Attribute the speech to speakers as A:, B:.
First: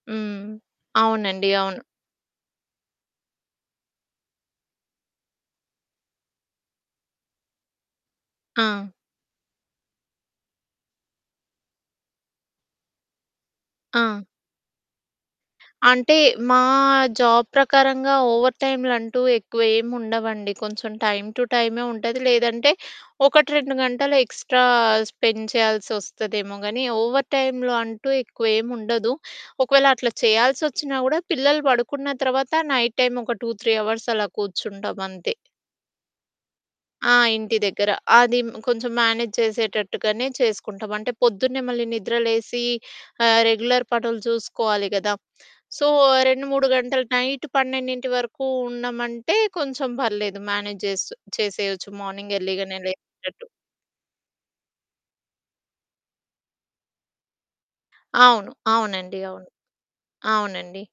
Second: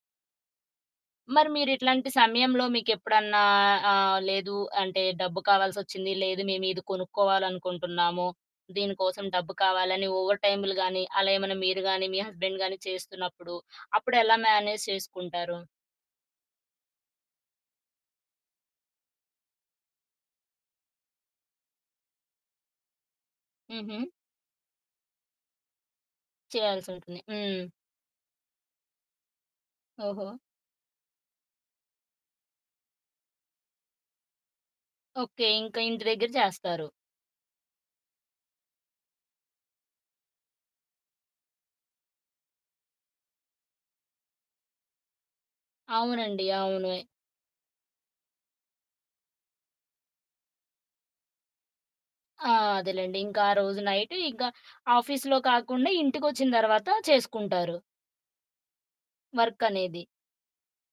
A: హ్మ్.
B: మరి
A: అవునండి. అవును.
B: మీరిట్లాంటి సమయంలో మీకెప్పుడన్నా ఆహ్, లేదు అంటే, డబ్బు కావాల్సొచ్చింది, లేదు మేమీది కొనుక్కోవాలనుకుంటున్నాము,
A: ఆ!
B: దీని కోసం డబ్బు కావాలని ఓవర్ టైములు గానీ, అలా ఏమన్నా మీరు గానీ, మీ హస్బెండ్ గానీ చేస్తున్నప్పుడు,
A: ఆ!
B: అప్పుడెలా మేనేజ్ చేసుకుంటారు?
A: అంటే, మా జాబ్ ప్రకారంగా ఓవర్ టైమ్‌లంటూ ఎక్కువ ఏముండవండి. కొంచెం టైమ్ టు టైమే ఉంటుంది, లేదంటే 1, 2
B: హుహు.
A: గంటలు ఎక్స్‌ట్రా స్పెండ్ చేయాల్సొస్తదేమో గానీ,
B: చెయ్యాల్సుంటుంది.
A: ఓవర్
B: హ్మ్.
A: టైమ్‌లో అంటూ ఎక్కువేముండదు. ఒకవేళట్లా
B: ఓహో!
A: చేయాల్సొచ్చినా గూడా పిల్లలు పడుకున్న తర్వాత నైట్ టైమ్ ఒక 2, 3 అవర్సలా కూర్చుంటామంతే.
B: ఓకే. ఇంక ఇంటి దగ్గర జేస్తారు.
A: ఆ! ఇంటి దగ్గర. అది హ్మ్, కొంచం మేనేజ్ చేసేటట్టుగానే చేసుకుంటాం. అంటే, పొద్దున్నే మళ్ళీ నిద్రలేసీ, ఆహ్, రెగ్యులర్ పనులు చూసుకోవాలి గదా! సో,
B: అవునండి.
A: 2, 3
B: అవునే.
A: గంటలు నైట్ పన్నెండింటి వరకూ ఉన్నమంటే కొంచెం పర్లేదు మేనేజ్ జేస్ చేసేయొచ్చు మార్నింగ్
B: ఆ!
A: ఎర్లీగానే
B: అదేలెండి. ఇంక
A: లేచేటట్టు.
B: ఆ రోజు నైటు ఇంక ఆఫీస్‌లో కాకుండా ఇంటికొచ్చిన తర్వాత చేసుకుంటారు.
A: అవును. అవునండి. అవును.
B: వర్కనేది.
A: అవునండి.